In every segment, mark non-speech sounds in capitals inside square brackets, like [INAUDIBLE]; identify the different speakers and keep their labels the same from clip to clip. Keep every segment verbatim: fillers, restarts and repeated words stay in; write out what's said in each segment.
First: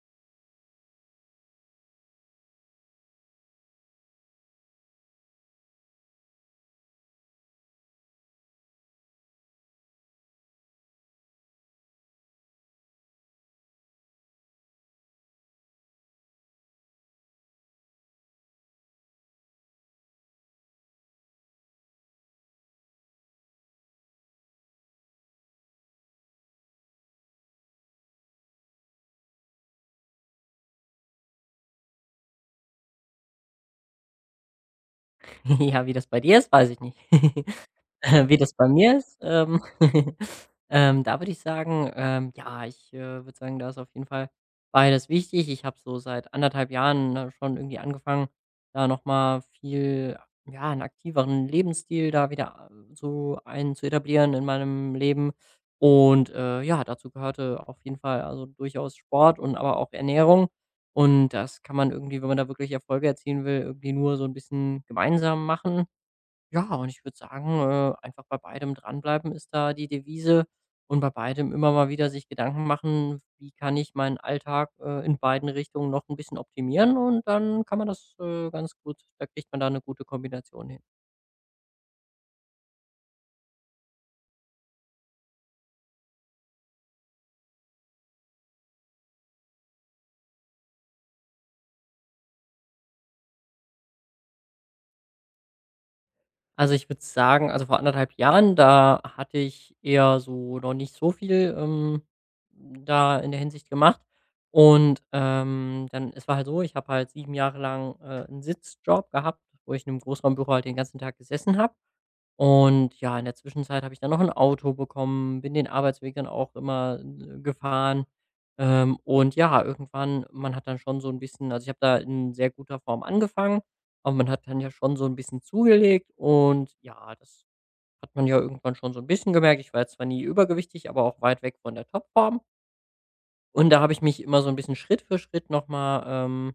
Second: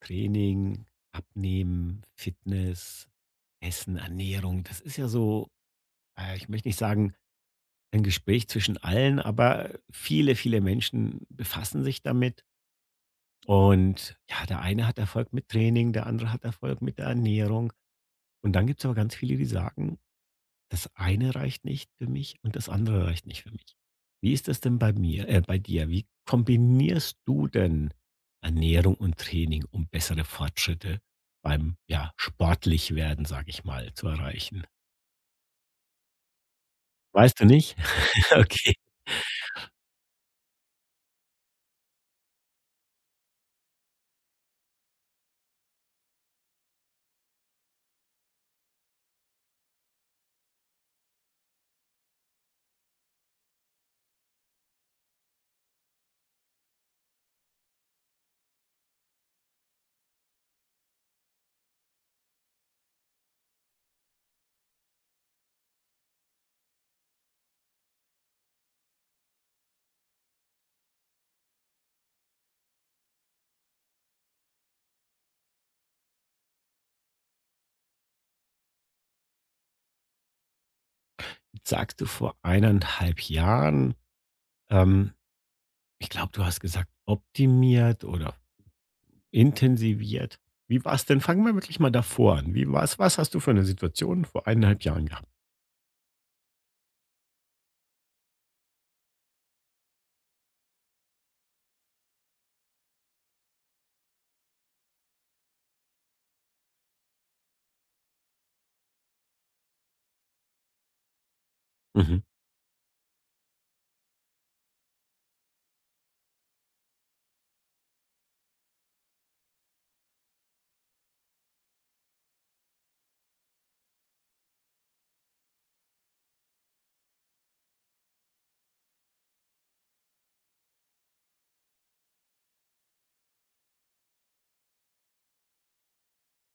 Speaker 1: Training, Abnehmen, Fitness, Essen, Ernährung. Das ist ja so, äh, ich möchte nicht sagen, ein Gespräch zwischen allen, aber viele, viele Menschen befassen sich damit. Und ja, der eine hat Erfolg mit Training, der andere hat Erfolg mit der Ernährung. Und dann gibt es aber ganz viele, die sagen, das eine reicht nicht für mich und das andere reicht nicht für mich. Wie ist das denn bei mir äh, bei dir? Wie kombinierst du denn Ernährung und Training, um bessere Fortschritte beim, ja, sportlich werden, sage ich mal, zu erreichen?
Speaker 2: [LAUGHS] Ja, wie das bei dir ist, weiß ich nicht. [LAUGHS]
Speaker 1: Weißt du nicht?
Speaker 2: [LAUGHS] Äh,
Speaker 1: [LAUGHS]
Speaker 2: Wie das bei
Speaker 1: Okay.
Speaker 2: mir ist? Ähm, [LAUGHS] ähm, da würde ich sagen, ähm, ja, ich, äh, würde sagen, da ist auf jeden Fall beides wichtig. Ich habe so seit anderthalb Jahren, ne, schon irgendwie angefangen, da noch mal viel ja, 'n aktiveren Lebensstil da wieder äh, so ein zu etablieren in meinem Leben. Und, äh, ja, dazu gehörte auf jeden Fall, also durchaus Sport und aber auch Ernährung. Und das kann man irgendwie, wenn man da wirklich Erfolge erzielen will, irgendwie nur so ein bisschen gemeinsam machen. Ja, und ich würde sagen, äh, einfach bei beidem dranbleiben ist da die Devise und bei beidem immer mal wieder sich Gedanken machen, wie kann ich meinen Alltag, äh, in beiden Richtungen noch ein bisschen optimieren, und dann kann man das, äh, ganz gut, da kriegt man da eine gute Kombination hin.
Speaker 1: Sagst du vor eineinhalb Jahren, ähm, ich glaube, du hast gesagt, optimiert oder intensiviert. Wie war es denn? Fangen wir wirklich mal davor an. Wie war's, was hast du für eine Situation vor eineinhalb Jahren gehabt?
Speaker 2: Also, ich würde sagen, also, vor anderthalb Jahren, da hatte ich eher so noch nicht so viel, ähm, da in der Hinsicht gemacht. Und, ähm, dann es war halt so, ich habe halt sieben Jahre lang, äh, 'n Sitzjob gehabt, wo ich in einem Großraumbüro halt den ganzen Tag gesessen habe.
Speaker 1: Mhm.
Speaker 2: Und ja, in der Zwischenzeit habe ich dann noch ein Auto bekommen, bin den Arbeitsweg dann auch immer, äh, gefahren. Ähm, und ja, irgendwann man hat dann schon so ein bisschen, also, ich habe da in sehr guter Form angefangen, aber man hat dann ja schon so ein bisschen zugelegt und ja, das hat man ja irgendwann schon so ein bisschen gemerkt. Ich war jetzt zwar nie übergewichtig, aber auch weit weg von der Topform. Und da habe ich mich immer so ein bisschen Schritt für Schritt nochmal,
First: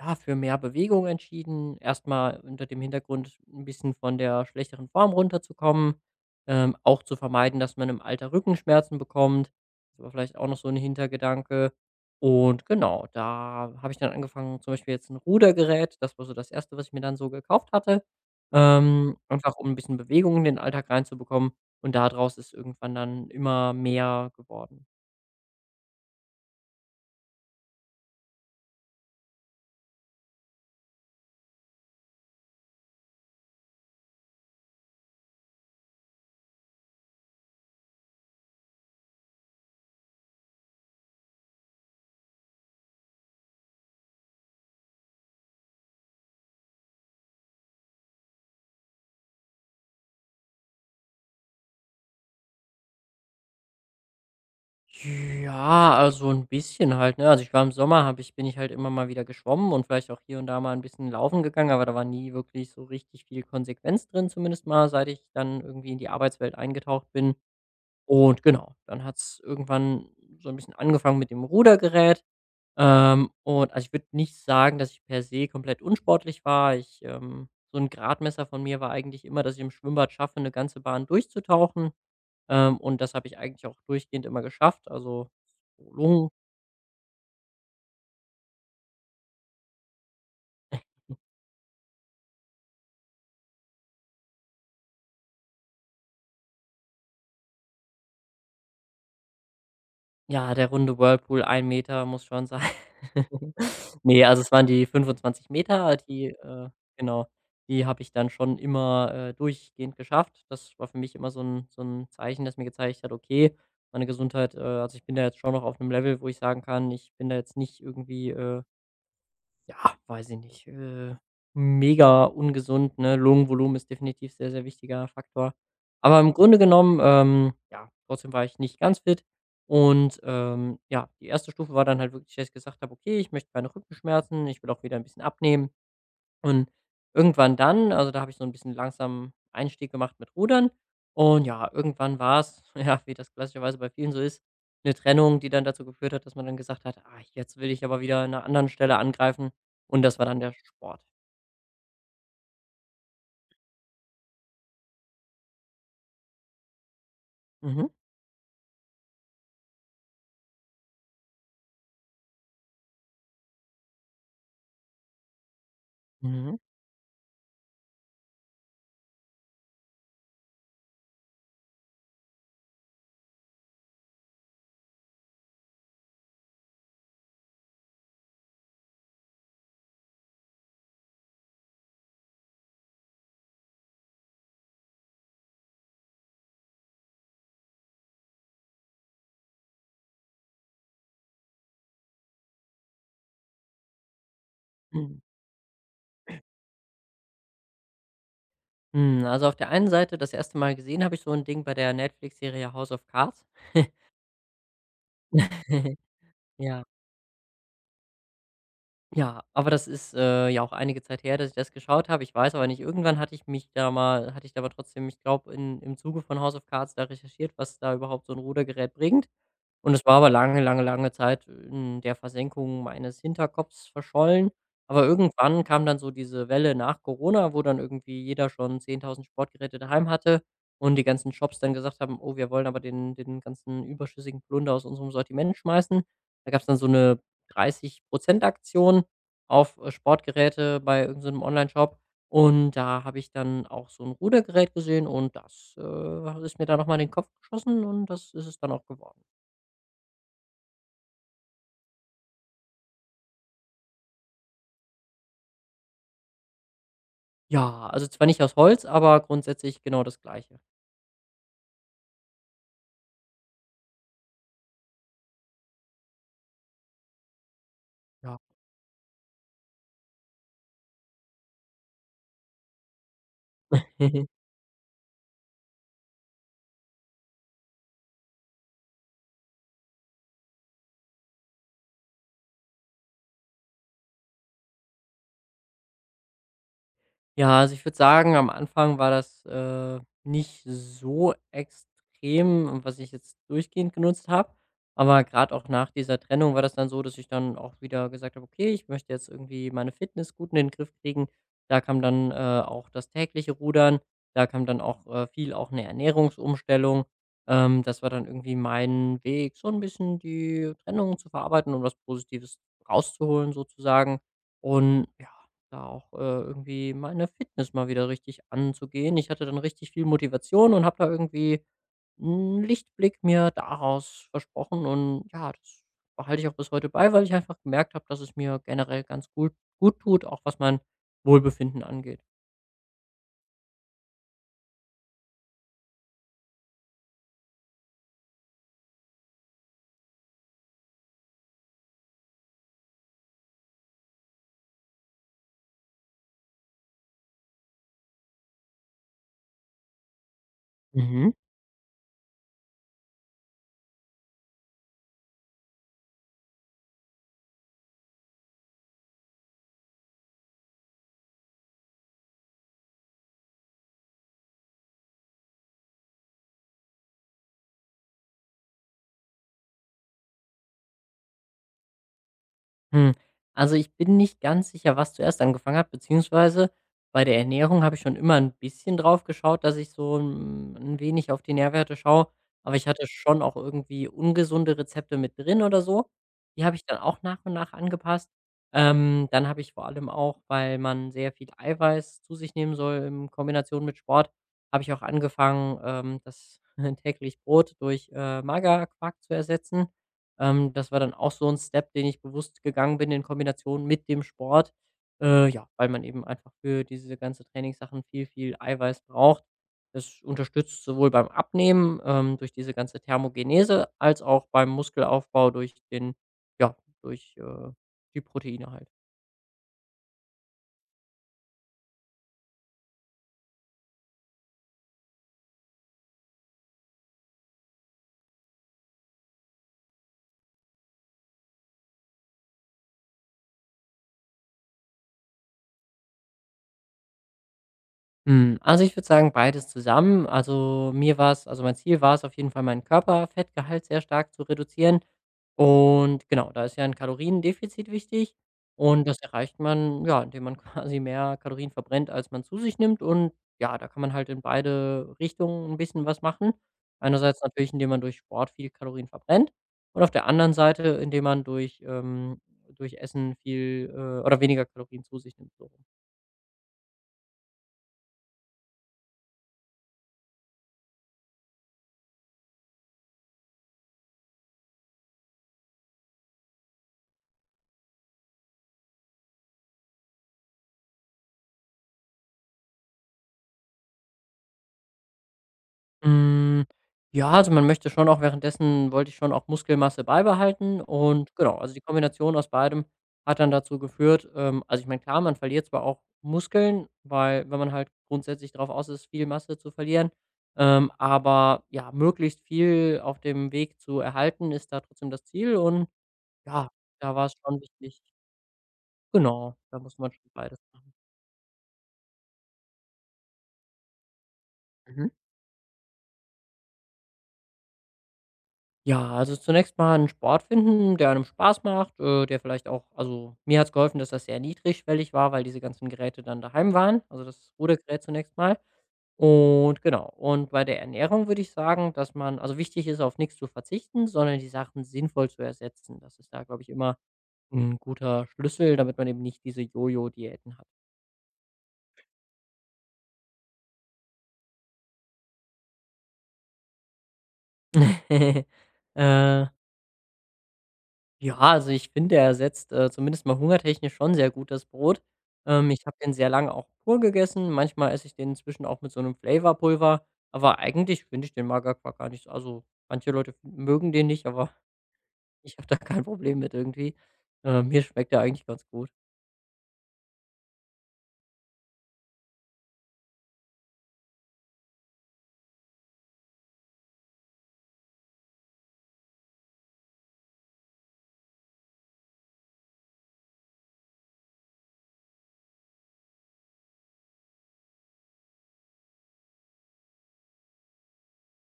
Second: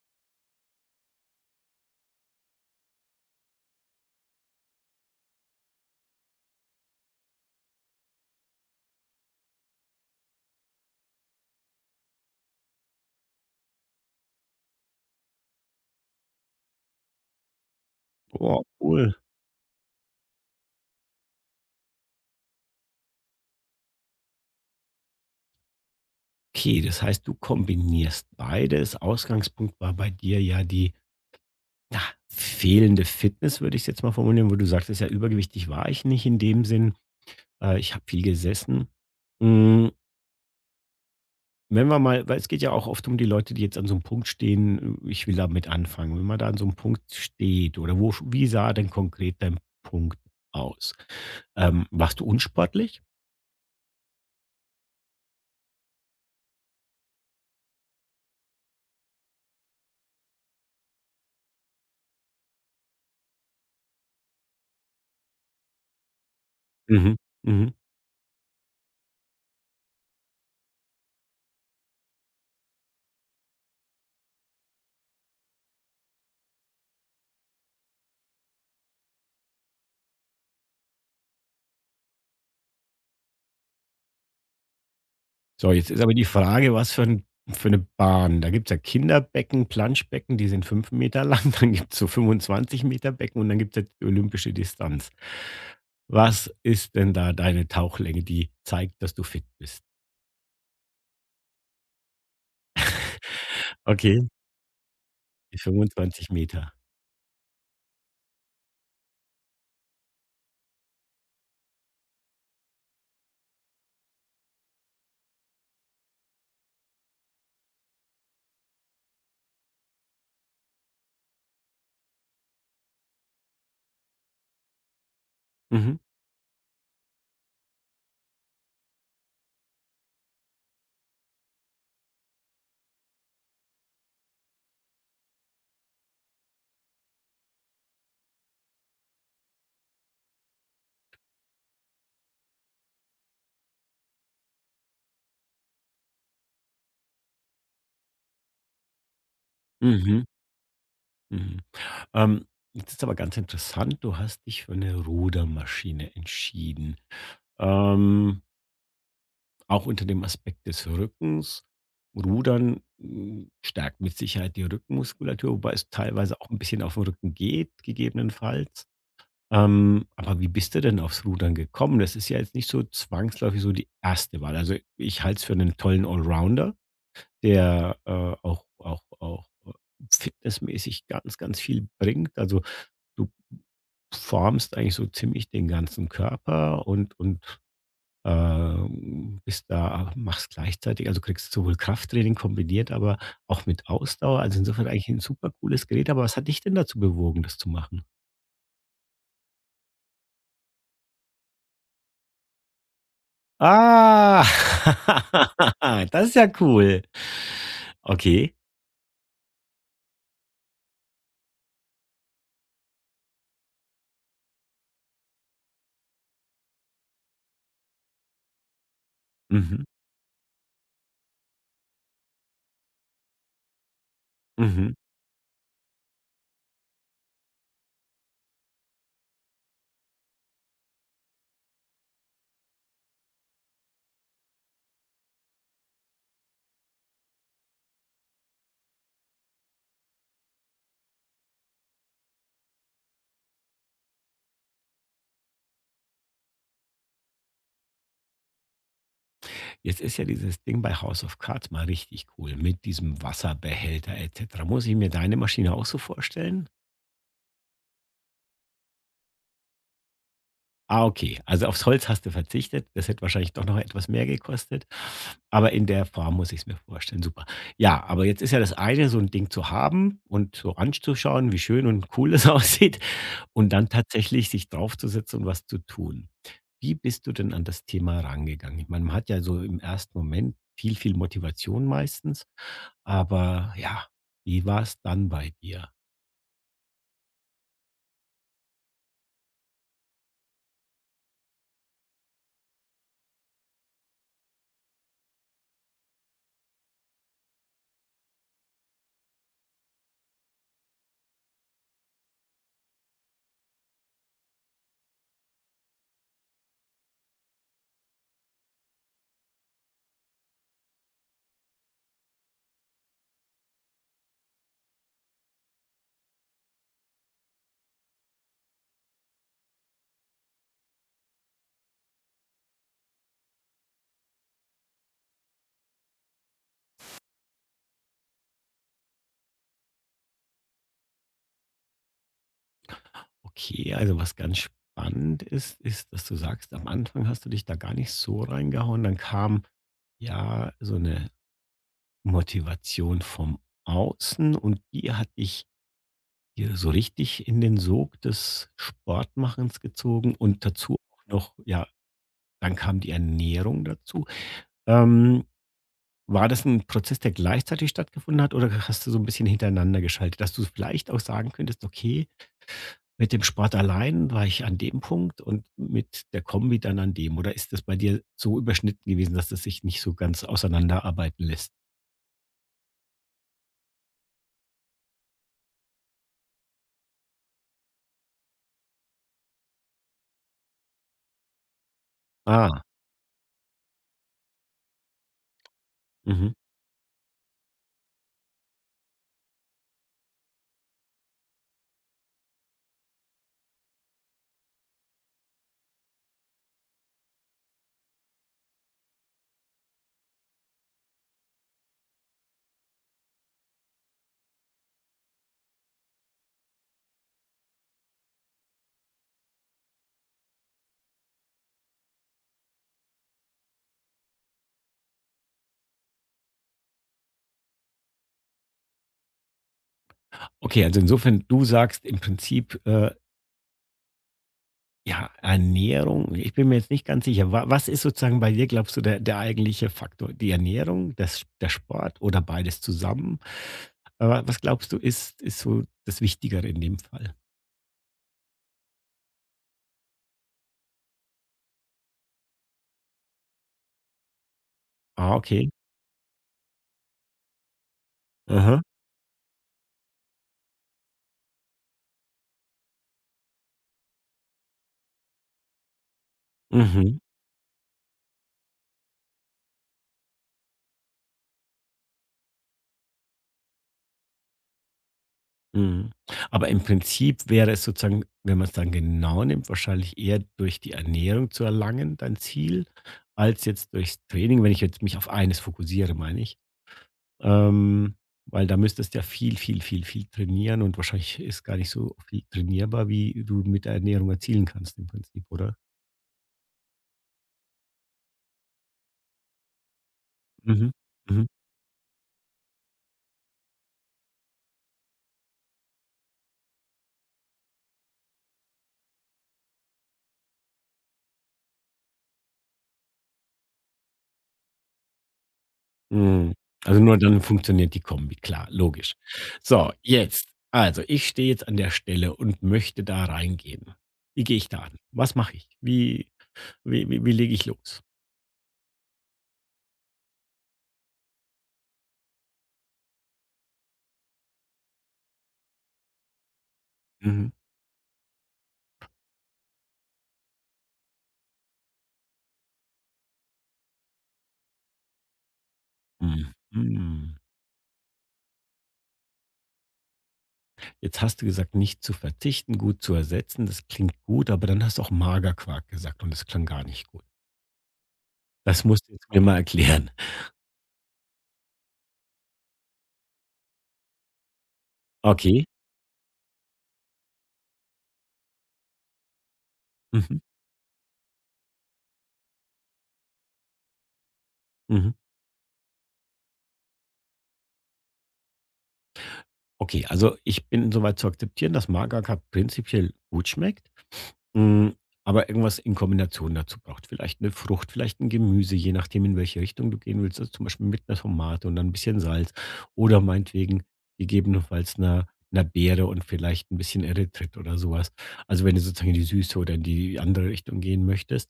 Speaker 2: ja, für mehr Bewegung entschieden. Erstmal unter dem Hintergrund, ein bisschen von der schlechteren Form runterzukommen, ähm, auch zu vermeiden, dass man im Alter Rückenschmerzen bekommt. Das war vielleicht auch noch so ein Hintergedanke. Und genau, da habe ich dann angefangen, zum Beispiel jetzt ein Rudergerät, das war so das Erste, was ich mir dann so gekauft hatte,
Speaker 1: Oh, cool.
Speaker 2: ähm, einfach um ein bisschen Bewegung in den Alltag reinzubekommen. Und daraus ist irgendwann dann immer mehr geworden.
Speaker 1: Okay, das heißt, du kombinierst beides. Ausgangspunkt war bei dir ja die, na, fehlende Fitness, würde ich es jetzt mal formulieren, wo du sagtest, ja, übergewichtig war ich nicht in dem Sinn. Äh, ich habe viel gesessen. Mm, wenn wir mal, weil es geht ja auch oft um die Leute, die jetzt an so einem Punkt stehen, äh, ich will damit anfangen. Wenn man da an so einem Punkt steht oder wo, wie sah denn konkret dein Punkt aus? Ähm, warst du unsportlich?
Speaker 2: Ja, also ein bisschen halt, ne? Also, ich war im Sommer habe ich bin ich halt immer mal wieder geschwommen und vielleicht auch hier und da mal ein bisschen laufen gegangen, aber da war nie wirklich so richtig viel Konsequenz drin, zumindest mal, seit ich dann irgendwie in die Arbeitswelt eingetaucht
Speaker 1: Mhm.
Speaker 2: bin.
Speaker 1: Mhm.
Speaker 2: Und genau, dann hat's irgendwann so ein bisschen angefangen mit dem Rudergerät. Ähm, und also, ich würde nicht sagen, dass ich per se komplett unsportlich war. Ich, ähm so ein Gradmesser von mir war eigentlich immer, dass ich im Schwimmbad schaffe, eine ganze Bahn durchzutauchen. Ähm, und das habe ich eigentlich auch durchgehend immer geschafft. Also,
Speaker 1: So, jetzt ist aber die
Speaker 2: Long,
Speaker 1: Frage, was für 'n für 'ne Bahn. Da gibt's ja Kinderbecken, Planschbecken, die sind fünf Meter lang, [LAUGHS] dann gibt's so fünfundzwanzig Meter Becken und dann gibt's ja die olympische Distanz. Was ist denn da deine Tauchlänge, die zeigt, dass du fit bist?
Speaker 2: ja, der runde Whirlpool, ein Meter muss schon sein.
Speaker 1: [LAUGHS]
Speaker 2: [LAUGHS]
Speaker 1: Okay,
Speaker 2: Nee, also es waren die fünfundzwanzig
Speaker 1: die
Speaker 2: Meter, die
Speaker 1: fünfundzwanzig
Speaker 2: äh,
Speaker 1: Meter.
Speaker 2: genau, die habe ich dann schon immer, äh, durchgehend geschafft. Das war für mich immer so ein so ein Zeichen, das mir gezeigt hat: „Okay, meine Gesundheit, äh also, ich bin da jetzt schon noch auf einem Level, wo ich sagen kann, ich bin da jetzt nicht irgendwie, äh“ Ja, weiß ich nicht, äh, mega ungesund, ne? Lungenvolumen ist definitiv sehr, sehr wichtiger Faktor.
Speaker 1: Mhm,
Speaker 2: Aber im Grunde genommen, ähm, ja, trotzdem war ich nicht ganz fit. Und, ähm, ja, die erste Stufe war dann halt wirklich, dass ich gesagt habe: „Okay, ich möchte keine Rückenschmerzen, ich will auch wieder ein bisschen abnehmen.“ Und irgendwann dann, also, da habe ich so ein bisschen langsamen Einstieg gemacht mit Rudern. Und ja, irgendwann war es, [LAUGHS] ja, wie das klassischerweise bei vielen so ist, eine Trennung, die dann dazu geführt hat, dass man dann gesagt hat: „Ah, jetzt will ich aber wieder an 'ner anderen Stelle angreifen.“ Und das
Speaker 1: mhm,
Speaker 2: war dann der Sport.
Speaker 1: mhm. Ähm, Jetzt ist aber ganz interessant, du hast dich für eine Rudermaschine entschieden.
Speaker 2: Mhm.
Speaker 1: Ähm, auch unter dem Aspekt des Rückens. Rudern, hm, stärkt mit Sicherheit die Rückenmuskulatur, wobei es teilweise auch
Speaker 2: Mhm.
Speaker 1: ein bisschen auf den Rücken geht, gegebenenfalls. Ähm, aber wie bist du denn aufs Rudern gekommen? Das ist ja jetzt nicht so zwangsläufig so die erste Wahl. Also, ich halte es für einen tollen Allrounder, der, äh, auch auch auch, äh, fitnessmäßig ganz, ganz viel bringt. Also, du formst eigentlich so ziemlich den ganzen Körper und und äh, bist da, machst gleichzeitig, also, kriegst sowohl Krafttraining kombiniert, aber auch mit Ausdauer. Also, insofern eigentlich
Speaker 2: Mhm.
Speaker 1: ein super cooles Gerät. Aber was hat dich denn dazu bewogen, das zu machen?
Speaker 2: Hm, also, auf der einen Seite, das erste Mal gesehen habe ich so ein Ding bei der Netflix-Serie „House of Cards“.
Speaker 1: Ah,
Speaker 2: [LAUGHS]
Speaker 1: [LAUGHS] das ist ja
Speaker 2: Ja.
Speaker 1: cool. Okay.
Speaker 2: Ja, aber das ist, äh, ja auch einige Zeit her, dass ich das geschaut habe. Ich weiß aber nicht, irgendwann hatte ich mich da mal hatte ich da aber trotzdem, ich glaube, im Zuge von House of Cards da recherchiert, was da überhaupt so ein Rudergerät bringt.
Speaker 1: Mhm,
Speaker 2: Und es war aber lange, lange, lange Zeit in der Versenkung meines Hinterkopfs verschollen.
Speaker 1: mhm.
Speaker 2: Aber irgendwann kam dann so diese Welle nach Corona, wo dann irgendwie jeder schon zehntausend Sportgeräte daheim hatte und die ganzen Shops dann gesagt haben: „Oh, wir wollen aber den den ganzen überschüssigen Plunder aus unserem Sortiment schmeißen.“ Da gab es dann so 'ne dreißig Aktion auf, äh, Sportgeräte bei irgendeinem Online-Shop. Und da habe ich dann auch so ein Rudergerät gesehen und das, äh, ist mir dann noch mal in den Kopf geschossen und das ist es dann auch geworden.
Speaker 1: Jetzt ist ja dieses Ding bei House of Cards mal richtig cool mit diesem Wasserbehälter et cetera. Muss ich mir deine Maschine auch so vorstellen?
Speaker 2: Ja, also zwar nicht aus Holz, aber grundsätzlich genau das Gleiche.
Speaker 1: Ah, okay. Also aufs Holz hast du verzichtet. Das hätte wahrscheinlich doch noch etwas mehr gekostet. Aber in der Form muss ich es mir vorstellen. Super. Ja, aber
Speaker 2: Ja.
Speaker 1: jetzt ist ja das eine, so ein Ding zu haben und so anzuschauen, wie schön und cool es [LAUGHS] aussieht und dann
Speaker 2: [LAUGHS]
Speaker 1: tatsächlich sich draufzusetzen und was zu tun. Wie bist du denn an das Thema rangegangen? Ich meine, man hat ja so im ersten Moment viel, viel Motivation meistens, aber ja, wie war es dann bei dir?
Speaker 2: Ja, also ich würde sagen, am Anfang war das, äh, nicht so extrem, äh, was ich jetzt durchgehend genutzt habe. Aber gerade auch nach dieser Trennung war das dann so, dass ich dann auch wieder gesagt habe: „Okay, ich möchte jetzt irgendwie meine Fitness gut in den Griff kriegen.“ Da kam dann, äh, auch das tägliche Rudern, da kam dann auch, äh, viel auch eine Ernährungsumstellung. Ähm, das war dann irgendwie mein Weg, so ein bisschen die Trennung zu verarbeiten, um was Positives rauszuholen, sozusagen. Und ja, da auch, äh, irgendwie meine Fitness mal wieder richtig anzugehen. Ich hatte dann richtig viel Motivation und habe da irgendwie 'n Lichtblick mir daraus versprochen und ja, das behalte ich auch bis heute bei, weil ich einfach gemerkt habe, dass es mir generell ganz gut gut tut, auch was mein Wohlbefinden angeht.
Speaker 1: Okay, also was ganz spannend ist, ist, dass du sagst, am Anfang hast du dich da gar nicht so reingehauen. Dann kam ja so eine Motivation vom Außen und die hat dich hier so richtig in den Sog des Sportmachens gezogen und dazu auch
Speaker 2: Mhm.
Speaker 1: noch, ja, dann kam die Ernährung dazu. Ähm, war das ein Prozess, der gleichzeitig stattgefunden hat oder hast du so ein bisschen hintereinander geschaltet, dass du vielleicht auch sagen könntest, okay, mit dem Sport allein war ich an dem Punkt und mit der Kombi dann an dem. Oder ist das bei dir so überschnitten gewesen, dass das sich nicht so ganz auseinanderarbeiten lässt?
Speaker 2: Hm, also, ich bin nicht ganz sicher, was zuerst angefangen hat, beziehungsweise, bei der Ernährung habe ich schon immer ein bisschen drauf geschaut, dass ich so ein 'n wenig auf die Nährwerte schaue, aber
Speaker 1: Ah,
Speaker 2: ich hatte schon auch irgendwie ungesunde Rezepte mit drin oder so.
Speaker 1: mhm.
Speaker 2: Die habe ich dann auch nach und nach angepasst. Ähm, dann habe ich vor allem auch, weil man sehr viel Eiweiß zu sich nehmen soll in Kombination mit Sport, habe ich auch angefangen, ähm, das [LAUGHS] täglich Brot durch, äh, Magerquark zu ersetzen. Ähm, das war dann auch so ein Step, den ich bewusst gegangen bin in Kombination mit dem Sport, äh, ja, weil man eben einfach für diese ganze Trainingssachen viel, viel Eiweiß braucht. Das unterstützt sowohl beim Abnehmen, ähm, durch diese ganze Thermogenese als auch beim Muskelaufbau durch den ja, durch, äh, die Proteine halt.
Speaker 1: Okay, also insofern, du sagst im Prinzip, äh, ja, Ernährung, ich bin mir jetzt nicht ganz sicher. Wa Was ist sozusagen bei dir, glaubst du, der, der eigentliche Faktor? Die Ernährung, das, der Sport oder beides zusammen? Äh, was glaubst du, ist, ist so das Wichtigere in dem Fall?
Speaker 2: Hm, also, ich würde sagen, beides zusammen. Also, mir war es, also, mein Ziel war es auf jeden Fall, meinen Körperfettgehalt sehr stark zu reduzieren.
Speaker 1: Ah, okay.
Speaker 2: Und genau, da ist ja ein Kaloriendefizit wichtig
Speaker 1: Aha.
Speaker 2: und das erreicht man, ja, indem man [LAUGHS] quasi mehr Kalorien verbrennt, als man zu sich nimmt. Und ja, da kann man halt in beide Richtungen ein bisschen was machen.
Speaker 1: Mhm.
Speaker 2: Einerseits natürlich, indem man durch Sport viel Kalorien verbrennt, und auf der anderen Seite, indem man durch ähm, durch Essen viel, äh oder weniger Kalorien zu sich nimmt, so.
Speaker 1: Mhm. Aber im Prinzip wäre es sozusagen, wenn man es dann genau nimmt, wahrscheinlich eher durch die Ernährung zu erlangen, dein Ziel, als jetzt durchs Training, wenn ich jetzt mich auf eines fokussiere, meine ich. Ähm, weil da müsstest du ja viel, viel, viel, viel trainieren und wahrscheinlich ist gar nicht so viel trainierbar, wie du mit der Ernährung erzielen kannst im Prinzip, oder?
Speaker 2: Hm, ja, also man möchte schon auch, währenddessen wollte ich schon auch Muskelmasse beibehalten,
Speaker 1: Mhm.
Speaker 2: und
Speaker 1: Mhm.
Speaker 2: genau, also die Kombination aus beidem hat dann dazu geführt, ähm, also ich meine, klar, man verliert zwar auch Muskeln, weil wenn man halt grundsätzlich darauf aus ist, viel Masse zu verlieren, ähm, aber ja, möglichst viel auf dem Weg zu erhalten, ist da trotzdem das Ziel, und
Speaker 1: Mhm.
Speaker 2: ja,
Speaker 1: Also,
Speaker 2: da
Speaker 1: nur
Speaker 2: war es
Speaker 1: dann
Speaker 2: schon
Speaker 1: funktioniert die
Speaker 2: wichtig,
Speaker 1: Kombi, klar, logisch.
Speaker 2: genau, da
Speaker 1: So,
Speaker 2: muss man schon
Speaker 1: jetzt,
Speaker 2: beides machen.
Speaker 1: also, ich stehe jetzt an der Stelle und möchte da reingehen. Wie gehe ich da an?
Speaker 2: Mhm.
Speaker 1: Was mache ich? Wie wie wie wie lege ich los?
Speaker 2: Ja, also zunächst mal einen Sport finden, der einem Spaß macht, äh, der vielleicht auch, also, mir hat's geholfen, dass das sehr niedrigschwellig war, weil diese ganzen Geräte dann daheim waren, also
Speaker 1: Mhm.
Speaker 2: das Rudergerät zunächst mal. Und genau, und bei der Ernährung würde ich sagen, dass man, also wichtig ist, auf nichts zu verzichten, sondern die Sachen sinnvoll zu ersetzen. Das ist da, glaube ich, immer
Speaker 1: Mhm.
Speaker 2: ein guter Schlüssel, damit man eben nicht diese Jojo-Diäten hat.
Speaker 1: Jetzt hast du gesagt, nicht zu verzichten, gut zu ersetzen. Das klingt gut, aber dann hast du auch Magerquark gesagt und das klang gar nicht gut.
Speaker 2: [LAUGHS]
Speaker 1: Das musst du jetzt mir
Speaker 2: Äh
Speaker 1: mal erklären.
Speaker 2: Ja, also ich finde, er ersetzt, äh, zumindest mal hungertechnisch schon sehr gut das Brot.
Speaker 1: Okay.
Speaker 2: Ähm, ich habe den sehr lange auch pur gegessen. Manchmal esse ich den inzwischen auch mit so einem Flavorpulver,
Speaker 1: Mhm.
Speaker 2: aber eigentlich finde ich den Magerquark gar nicht so, also, manche Leute f mögen den nicht, aber
Speaker 1: Mhm.
Speaker 2: [LAUGHS] ich habe da kein Problem mit irgendwie. Äh, mir schmeckt er eigentlich ganz gut.
Speaker 1: Okay, also, ich bin so weit zu akzeptieren, dass Magerquark prinzipiell gut schmeckt? Hm, aber irgendwas in Kombination dazu braucht. Vielleicht eine Frucht, vielleicht ein Gemüse, je nachdem, in welche Richtung du gehen willst. Also, zum Beispiel mit einer Tomate und dann ein bisschen Salz oder meinetwegen gegebenenfalls 'ner 'ner Beere und vielleicht ein bisschen Erythrit oder sowas. Also, wenn du sozusagen in die Süße oder in die andere Richtung gehen möchtest.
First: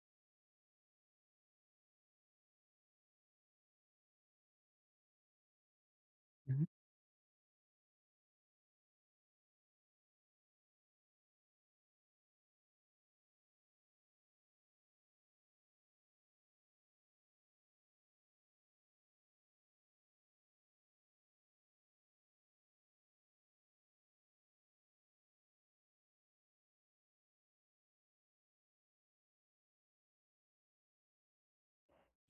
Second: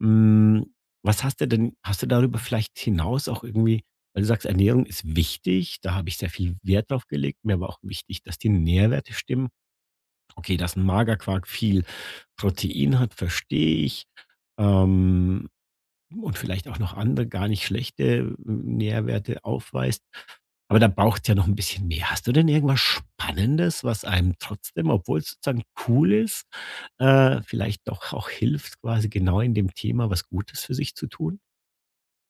Speaker 1: Hm, was hast du denn hast du darüber vielleicht hinaus auch irgendwie, weil du sagst, Ernährung ist wichtig, da habe ich sehr viel Wert drauf gelegt. Mir war auch wichtig, dass die Nährwerte stimmen. Okay, dass ein Magerquark viel Protein hat, verstehe ich. Ähm, und vielleicht auch noch andere gar nicht schlechte ähm, Nährwerte aufweist. Aber da braucht's ja noch ein bisschen mehr. Hast du denn irgendwas Spannendes, was einem trotzdem, obwohl's sozusagen cool ist, äh, vielleicht doch auch hilft, quasi genau in dem Thema was Gutes für sich zu tun?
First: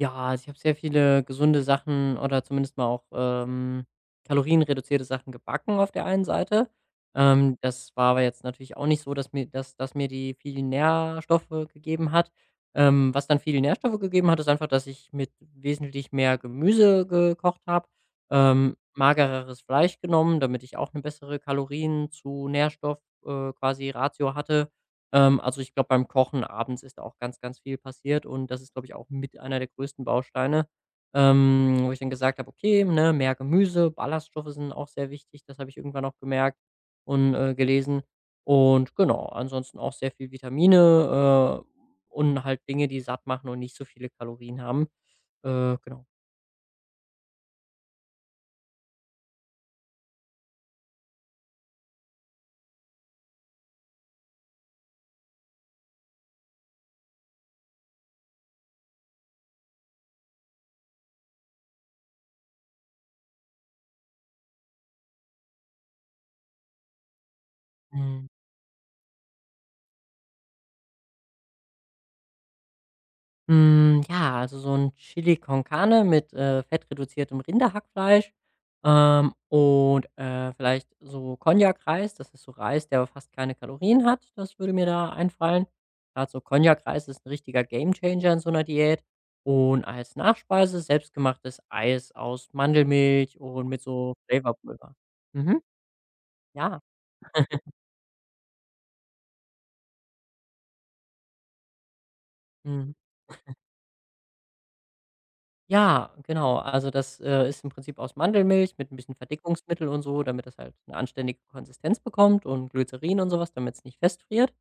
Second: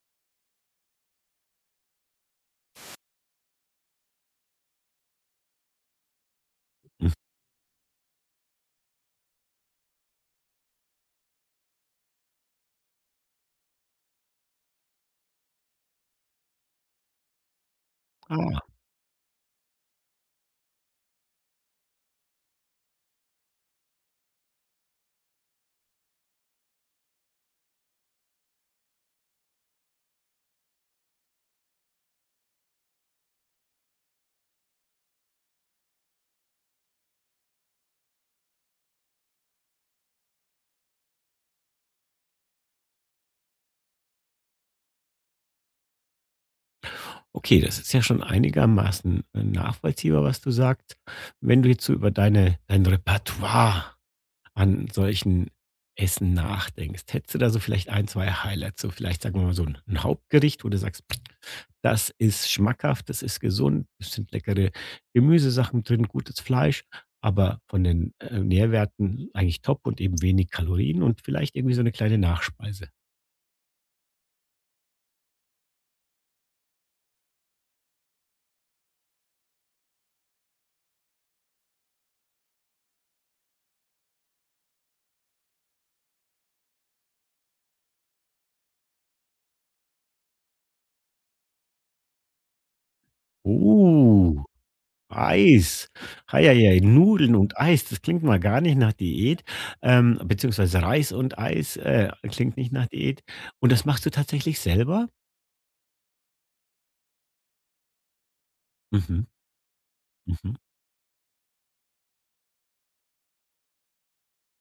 Speaker 2: Ja, also ich habe sehr viele gesunde Sachen oder zumindest mal auch, ähm, kalorienreduzierte Sachen gebacken auf der einen Seite.
Speaker 1: Hm,
Speaker 2: Ähm, das war aber jetzt natürlich auch nicht so, dass mir dass dass mir die vielen Nährstoffe gegeben hat. Ähm, was dann viele Nährstoffe gegeben hat, ist einfach, dass ich mit wesentlich mehr Gemüse gekocht habe,
Speaker 1: ah,
Speaker 2: ähm, magereres Fleisch genommen, damit ich auch eine bessere Kalorien zu Nährstoff, äh, quasi Ratio hatte, ähm, also, ich glaube, beim Kochen abends ist da auch ganz, ganz viel passiert und das ist, glaube ich, auch mit einer der größten Bausteine, ähm, wo ich dann gesagt habe: „Okay, ne, mehr Gemüse, Ballaststoffe sind auch sehr wichtig.“ Das habe ich irgendwann auch gemerkt und, äh, gelesen. Und genau, ansonsten auch sehr viel Vitamine, äh, und halt Dinge, die satt machen und nicht so viele Kalorien haben. Äh, genau.
Speaker 1: okay, das ist ja schon einigermaßen, äh, nachvollziehbar, was du sagst. Wenn du jetzt so über deine dein Repertoire an solchen Essen nachdenkst? Hättest du da so vielleicht ein, zwei Highlights, so vielleicht, sagen wir mal, so ein 'n Hauptgericht, wo du sagst: „Das ist schmackhaft, das ist gesund, es sind leckere Gemüsesachen drin, gutes Fleisch, aber von den,
Speaker 2: Mhm.
Speaker 1: äh, Nährwerten eigentlich top und eben wenig Kalorien und vielleicht irgendwie so eine kleine Nachspeise.“
Speaker 2: Hm, ja, also so ein Chili con Carne mit, äh, fettreduziertem Rinderhackfleisch, ähm, und, äh, vielleicht so Cognac-Reis. Das ist so Reis, der aber fast keine Kalorien hat. Das würde mir da einfallen. Grad so Cognac-Reis ist ein richtiger Gamechanger in so einer Diät. Und als Nachspeise selbstgemachtes Eis aus Mandelmilch und mit so
Speaker 1: Oh,
Speaker 2: Flavorpulver. Mhm,
Speaker 1: Eis. Ei, ei,
Speaker 2: ja,
Speaker 1: ei, Nudeln und Eis, das klingt mal gar nicht nach Diät, ähm, beziehungsweise Reis und Eis, äh, klingt nicht nach
Speaker 2: mhm.
Speaker 1: Diät. Und das machst du tatsächlich selber?
Speaker 2: Ja, genau. Also, das, äh, ist im Prinzip aus Mandelmilch mit ein bisschen
Speaker 1: Mhm,
Speaker 2: Verdickungsmittel und so, damit
Speaker 1: mhm.
Speaker 2: das halt eine anständige Konsistenz bekommt, und Glycerin und sowas, damit es nicht festfriert.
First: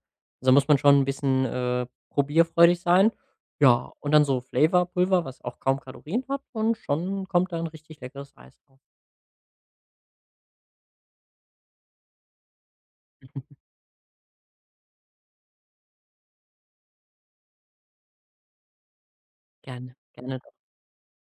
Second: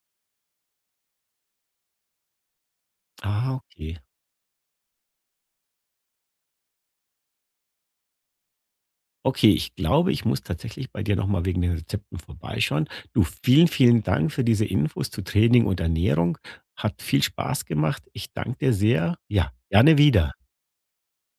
Speaker 2: Also, muss man schon ein bisschen, äh, probierfreudig sein.
Speaker 1: Ah,
Speaker 2: Ja,
Speaker 1: okay.
Speaker 2: und dann so Flavorpulver, was auch kaum Kalorien hat und schon kommt da 'n richtig leckeres Eis raus.
Speaker 1: Okay, ich glaube, ich muss tatsächlich bei dir nochmal wegen den Rezepten vorbeischauen. Du, vielen,
Speaker 2: [LAUGHS]
Speaker 1: vielen Dank für diese Infos zu Training und Ernährung. Hat viel Spaß gemacht. Ich danke dir sehr. Ja,
Speaker 2: Gerne,
Speaker 1: gerne wieder.
Speaker 2: gerne.